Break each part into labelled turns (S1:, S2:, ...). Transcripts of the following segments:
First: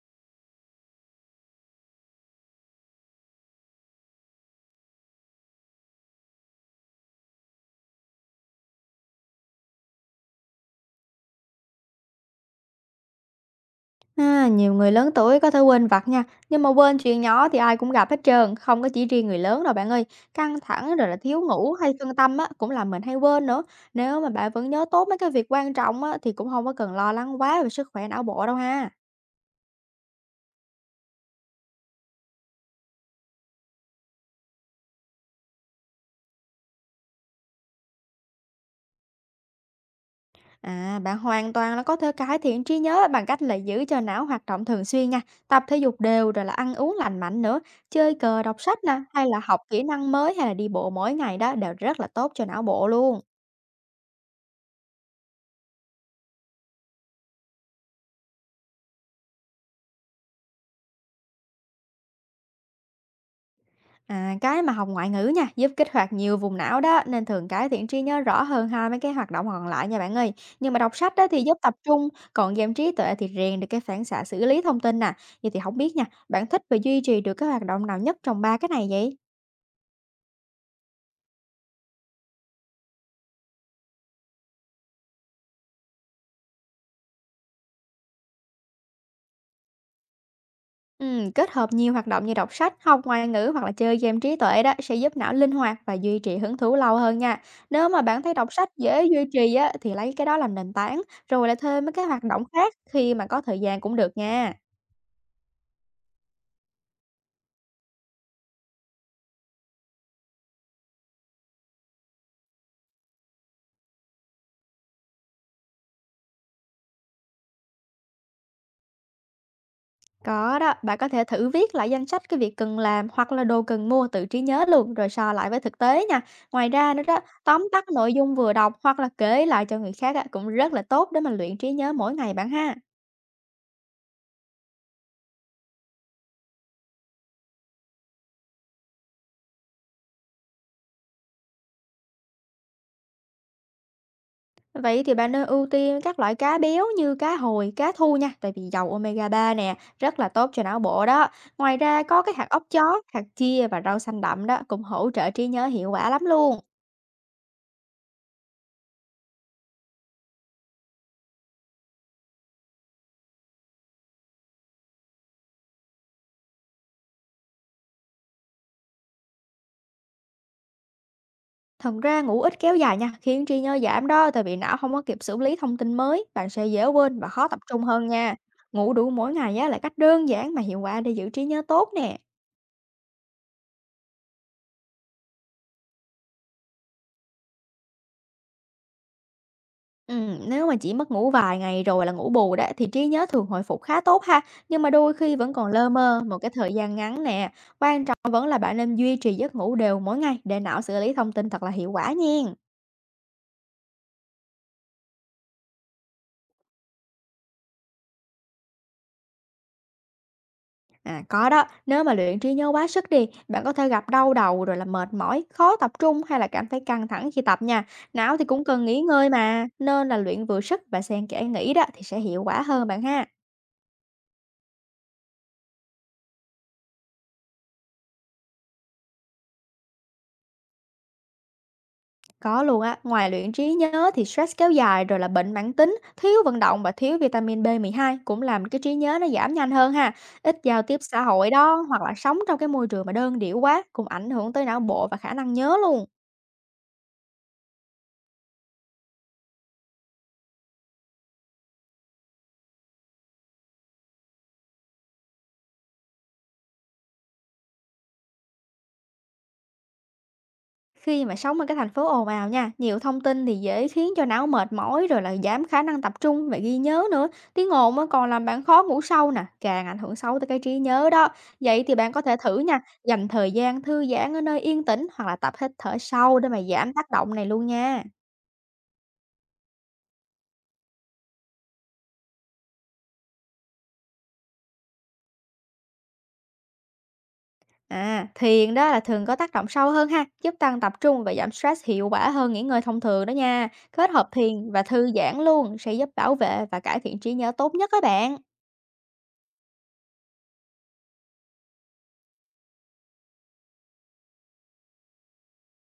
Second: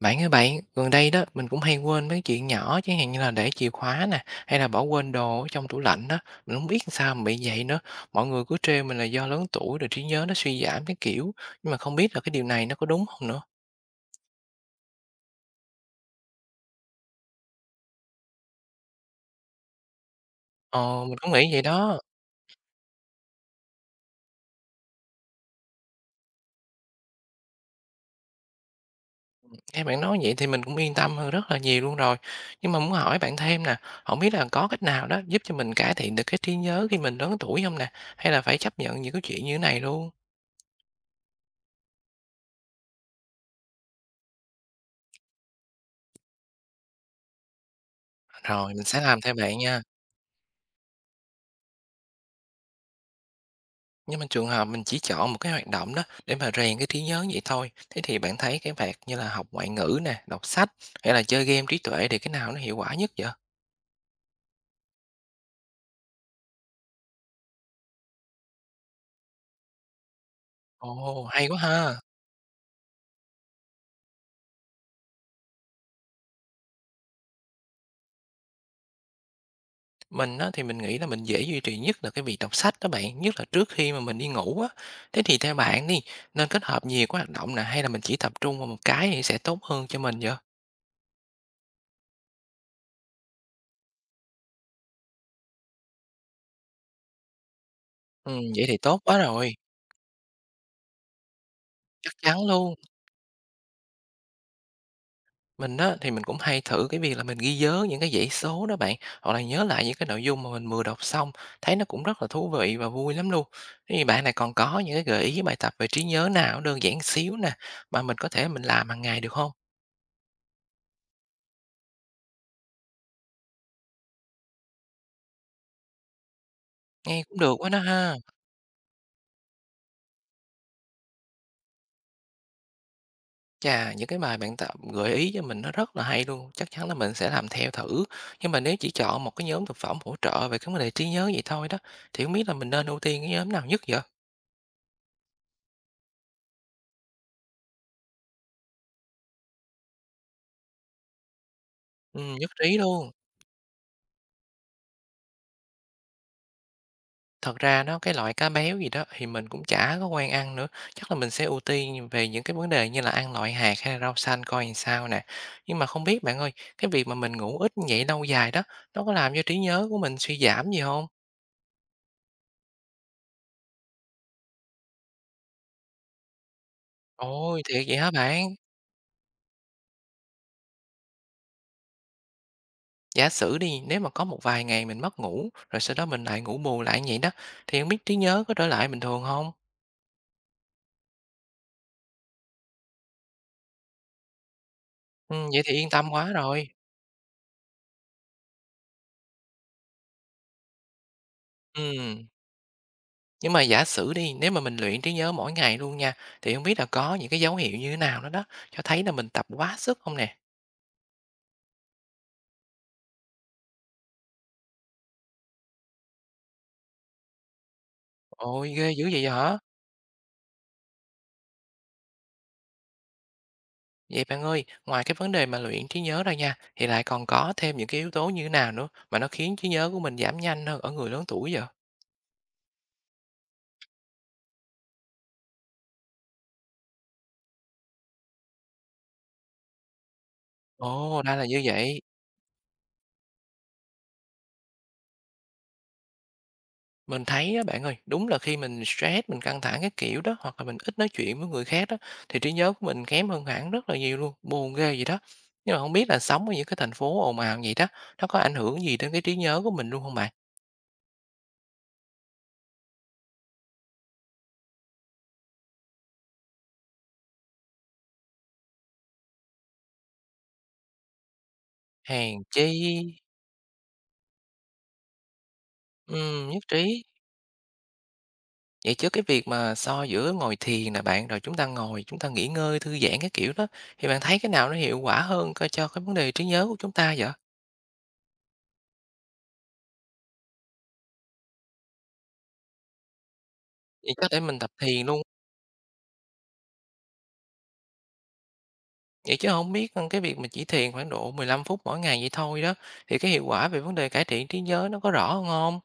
S1: Bạn ơi bạn, gần đây đó mình cũng hay quên mấy chuyện nhỏ, chẳng hạn như là để chìa khóa nè, hay là bỏ quên đồ ở trong tủ lạnh đó. Mình không biết sao mà bị vậy nữa. Mọi người cứ trêu mình là do lớn tuổi rồi trí nhớ nó suy giảm cái kiểu, nhưng mà không biết là cái điều này nó có đúng không nữa.
S2: À, nhiều người lớn tuổi có thể quên vặt nha, nhưng mà quên chuyện nhỏ thì ai cũng gặp hết trơn, không có chỉ riêng người lớn đâu bạn ơi. Căng thẳng
S1: Ờ
S2: rồi là
S1: mình cũng
S2: thiếu
S1: nghĩ vậy
S2: ngủ hay
S1: đó.
S2: phân tâm á cũng làm mình hay quên nữa. Nếu mà bạn vẫn nhớ tốt mấy cái việc quan trọng á thì cũng không có cần lo lắng quá về sức khỏe não bộ đâu ha.
S1: Nghe bạn nói vậy thì mình cũng yên tâm hơn rất là nhiều luôn rồi, nhưng mà muốn hỏi bạn thêm nè. Không biết là có cách nào đó giúp cho mình cải thiện được cái trí nhớ khi mình lớn tuổi không nè, hay là phải chấp nhận những cái chuyện như thế này luôn.
S2: À, bạn hoàn toàn là có thể cải thiện trí nhớ bằng cách là giữ cho não hoạt động thường xuyên nha, tập thể dục đều rồi là ăn uống lành mạnh nữa, chơi cờ, đọc
S1: Rồi
S2: sách
S1: mình
S2: nè,
S1: sẽ làm
S2: hay
S1: theo
S2: là
S1: bạn
S2: học kỹ
S1: nha.
S2: năng mới hay là đi bộ mỗi ngày đó đều rất là tốt cho não bộ luôn.
S1: Nhưng mà trường hợp mình chỉ chọn một cái hoạt động đó để mà rèn cái trí nhớ vậy thôi. Thế thì bạn thấy cái việc như là học ngoại ngữ nè, đọc sách hay là chơi game trí tuệ thì cái nào nó hiệu quả nhất vậy?
S2: À, cái mà học ngoại ngữ nha, giúp kích hoạt nhiều vùng não đó, nên thường cải thiện trí nhớ rõ hơn hai mấy cái hoạt động còn lại nha bạn ơi. Nhưng mà đọc sách
S1: Ồ,
S2: đó thì
S1: hay
S2: giúp
S1: quá
S2: tập
S1: ha.
S2: trung, còn game trí tuệ thì rèn được cái phản xạ xử lý thông tin nè. Vậy thì không biết nha, bạn thích và duy trì được cái hoạt động nào nhất trong ba cái này vậy?
S1: Mình á, thì mình nghĩ là mình dễ duy trì nhất là cái việc đọc sách đó bạn, nhất là trước khi mà mình đi ngủ á. Thế thì theo bạn đi, nên kết hợp nhiều cái hoạt động nè hay là mình chỉ tập trung vào một cái thì sẽ tốt hơn cho mình vậy?
S2: Ừ, kết hợp nhiều hoạt động như đọc sách, học ngoại ngữ hoặc là chơi game trí tuệ đó sẽ giúp não linh hoạt và duy trì hứng thú lâu hơn nha. Nếu mà bạn
S1: Ừ,
S2: thấy đọc
S1: vậy
S2: sách
S1: thì tốt
S2: dễ
S1: quá
S2: duy
S1: rồi,
S2: trì á, thì lấy cái đó làm nền tảng, rồi lại thêm mấy cái
S1: chắc
S2: hoạt
S1: chắn
S2: động khác
S1: luôn.
S2: khi mà có thời gian cũng được nha.
S1: Mình á, thì mình cũng hay thử cái việc là mình ghi nhớ những cái dãy số đó bạn, hoặc là nhớ lại những cái nội dung mà mình vừa đọc xong, thấy nó cũng rất là thú vị và vui lắm luôn. Thế thì bạn này còn có những cái gợi ý bài tập về trí nhớ nào đơn giản xíu nè, mà mình có thể mình làm hàng ngày được không?
S2: Có đó, bạn có thể thử viết lại danh sách cái việc cần làm hoặc là đồ cần mua tự trí nhớ luôn rồi so lại với thực tế nha. Ngoài ra nữa đó,
S1: Nghe cũng được
S2: tóm
S1: quá đó
S2: tắt nội
S1: ha.
S2: dung vừa đọc hoặc là kể lại cho người khác á, cũng rất là tốt để mà luyện trí nhớ mỗi ngày bạn ha.
S1: Chà, những cái bài bạn tập gợi ý cho mình nó rất là hay luôn, chắc chắn là mình sẽ làm theo thử. Nhưng mà nếu chỉ chọn một cái nhóm thực phẩm hỗ trợ về cái vấn đề trí nhớ vậy thôi đó, thì không biết là mình nên ưu tiên cái nhóm nào nhất vậy?
S2: Vậy thì bạn nên ưu tiên các loại cá béo như cá hồi, cá thu nha, tại vì dầu omega 3 nè, rất là tốt cho não bộ đó. Ngoài ra
S1: Ừ,
S2: có cái hạt
S1: nhất
S2: óc
S1: trí
S2: chó,
S1: luôn.
S2: hạt chia và rau xanh đậm đó cũng hỗ trợ trí nhớ hiệu quả lắm luôn.
S1: Thật ra đó, cái loại cá béo gì đó thì mình cũng chả có quen ăn nữa, chắc là mình sẽ ưu tiên về những cái vấn đề như là ăn loại hạt hay là rau xanh coi làm sao nè. Nhưng mà không biết bạn ơi, cái việc mà mình ngủ ít như vậy lâu dài đó, nó có làm cho trí nhớ của mình suy giảm gì không?
S2: Thật ra ngủ ít kéo dài nha, khiến trí nhớ giảm đó, tại vì não không có kịp xử lý thông tin mới, bạn sẽ dễ quên và khó tập
S1: Ôi,
S2: trung
S1: thiệt vậy
S2: hơn
S1: hả
S2: nha.
S1: bạn?
S2: Ngủ đủ mỗi ngày á là cách đơn giản mà hiệu quả để giữ trí nhớ tốt nè.
S1: Giả sử đi, nếu mà có một vài ngày mình mất ngủ, rồi sau đó mình lại ngủ bù lại như vậy đó, thì không biết trí nhớ có trở lại bình thường không.
S2: Nếu mà chỉ mất ngủ vài ngày rồi là ngủ bù đó thì trí nhớ thường hồi phục khá tốt ha, nhưng mà đôi khi vẫn
S1: Vậy
S2: còn
S1: thì
S2: lơ
S1: yên tâm
S2: mơ
S1: quá
S2: một cái
S1: rồi.
S2: thời gian ngắn nè. Quan trọng vẫn là bạn nên duy trì giấc ngủ đều mỗi ngày để não xử lý thông tin thật là hiệu quả
S1: Ừm.
S2: nhen.
S1: Nhưng mà giả sử đi, nếu mà mình luyện trí nhớ mỗi ngày luôn nha, thì không biết là có những cái dấu hiệu như thế nào nữa đó, cho thấy là mình tập quá sức không nè?
S2: À, có đó, nếu mà luyện trí nhớ quá sức đi, bạn có thể gặp đau đầu rồi là mệt mỏi, khó tập trung hay là cảm thấy căng thẳng khi tập nha. Não thì cũng
S1: Ôi,
S2: cần
S1: ghê
S2: nghỉ
S1: dữ
S2: ngơi
S1: vậy hả?
S2: mà, nên là luyện vừa sức và xen kẽ nghỉ đó thì sẽ hiệu quả hơn bạn ha.
S1: Vậy bạn ơi, ngoài cái vấn đề mà luyện trí nhớ ra nha, thì lại còn có thêm những cái yếu tố như thế nào nữa mà nó khiến trí nhớ của mình giảm nhanh hơn ở người lớn tuổi vậy?
S2: Có luôn á, ngoài luyện trí nhớ thì stress kéo dài rồi là bệnh mãn tính, thiếu vận động và thiếu vitamin b hai cũng làm cái trí nhớ nó giảm nhanh hơn ha. Ít giao tiếp xã
S1: Ồ, ra là
S2: hội
S1: như
S2: đó
S1: vậy.
S2: hoặc là sống trong cái môi trường mà đơn điệu quá cũng ảnh hưởng tới não bộ và khả năng nhớ luôn.
S1: Mình thấy á bạn ơi, đúng là khi mình stress, mình căng thẳng cái kiểu đó, hoặc là mình ít nói chuyện với người khác đó, thì trí nhớ của mình kém hơn hẳn rất là nhiều luôn, buồn ghê gì đó. Nhưng mà không biết là sống ở những cái thành phố ồn ào vậy đó, nó có ảnh hưởng gì đến cái trí nhớ của mình luôn không bạn?
S2: Khi mà sống ở cái thành phố ồn ào nha, nhiều thông tin thì dễ khiến cho não mệt mỏi rồi là giảm khả năng tập trung và ghi nhớ nữa. Tiếng ồn á còn làm bạn khó ngủ sâu nè, càng ảnh hưởng xấu tới cái trí nhớ đó. Vậy thì bạn có
S1: Hèn
S2: thể thử
S1: chi.
S2: nha, dành thời gian thư giãn ở nơi yên tĩnh hoặc là tập hít thở sâu để
S1: Ừm,
S2: mà
S1: nhất trí.
S2: giảm tác động này luôn nha.
S1: Vậy chứ cái việc mà so giữa ngồi thiền nè bạn, rồi chúng ta ngồi chúng ta nghỉ ngơi, thư giãn cái kiểu đó, thì bạn thấy cái nào nó hiệu quả hơn coi cho cái vấn đề trí nhớ của chúng ta vậy?
S2: À, thiền đó là thường có tác động sâu hơn ha, giúp tăng tập trung và giảm stress hiệu quả hơn nghỉ ngơi thông thường đó nha. Kết
S1: Vậy
S2: hợp
S1: có thể mình
S2: thiền
S1: tập
S2: và
S1: thiền
S2: thư
S1: luôn.
S2: giãn luôn sẽ giúp bảo vệ và cải thiện trí nhớ tốt nhất các bạn.
S1: Vậy chứ không biết, cái việc mà chỉ thiền khoảng độ 15 phút mỗi ngày vậy thôi đó, thì cái hiệu quả về vấn đề cải thiện trí nhớ nó có rõ hơn hông?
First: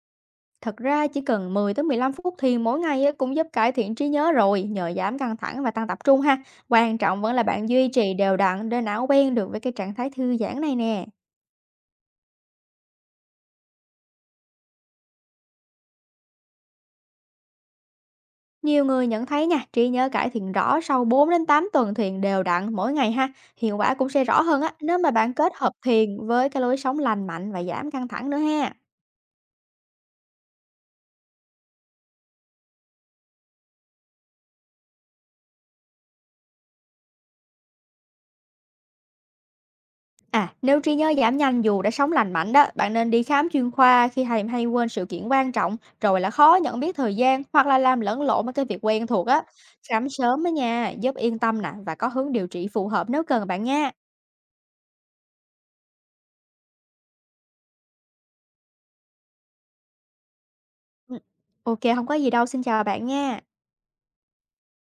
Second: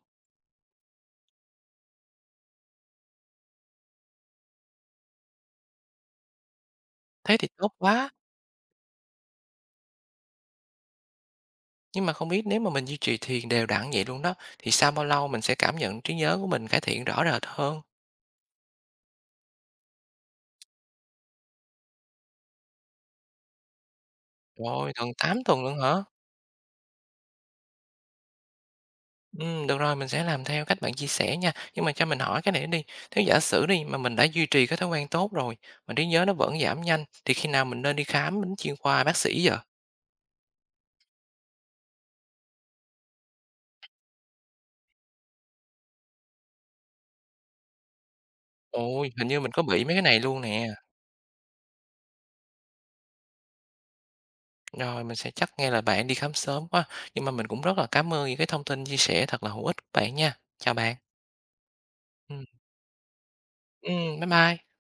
S2: Thật ra chỉ cần 10 tới 15 phút thiền mỗi ngày á, cũng giúp cải thiện trí nhớ rồi, nhờ giảm căng thẳng và tăng tập trung ha. Quan trọng vẫn
S1: Thế
S2: là
S1: thì
S2: bạn
S1: tốt
S2: duy
S1: quá,
S2: trì đều đặn để não quen được với cái trạng thái thư giãn này nè.
S1: nhưng mà không biết nếu mà mình duy trì thiền đều đặn vậy luôn đó, thì sau bao lâu mình sẽ cảm nhận trí nhớ của mình cải thiện rõ rệt hơn?
S2: Nhiều người nhận thấy nha, trí nhớ cải thiện rõ sau 4 đến 8 tuần thiền đều đặn mỗi ngày ha. Hiệu quả cũng sẽ rõ hơn á,
S1: Rồi ơi,
S2: nếu
S1: gần
S2: mà bạn
S1: 8
S2: kết
S1: tuần
S2: hợp
S1: luôn hả?
S2: thiền với cái lối sống lành mạnh và giảm căng thẳng nữa ha.
S1: Được rồi, mình sẽ làm theo cách bạn chia sẻ nha. Nhưng mà cho mình hỏi cái này đi, nếu giả sử đi mà mình đã duy trì cái thói quen tốt rồi, mà trí nhớ nó vẫn giảm nhanh, thì khi nào mình nên đi khám đến chuyên khoa bác sĩ vậy?
S2: À, nếu trí nhớ giảm nhanh dù đã sống lành mạnh đó, bạn nên đi khám chuyên khoa khi hay hay quên sự kiện quan trọng, rồi là khó nhận biết thời gian hoặc là làm lẫn lộn với cái việc quen
S1: Ôi,
S2: thuộc
S1: hình như
S2: á.
S1: mình có bị mấy cái
S2: Khám
S1: này luôn
S2: sớm á
S1: nè.
S2: nha, giúp yên tâm nè và có hướng điều trị phù hợp nếu cần bạn nha.
S1: Rồi, mình sẽ chắc ngay là bạn đi khám sớm quá. Nhưng mà mình cũng rất là cảm ơn những cái thông tin chia sẻ thật là hữu ích của bạn nha. Chào bạn.
S2: Ừ, ok, không có gì
S1: Ừm,
S2: đâu, xin chào bạn nha.
S1: bye bye.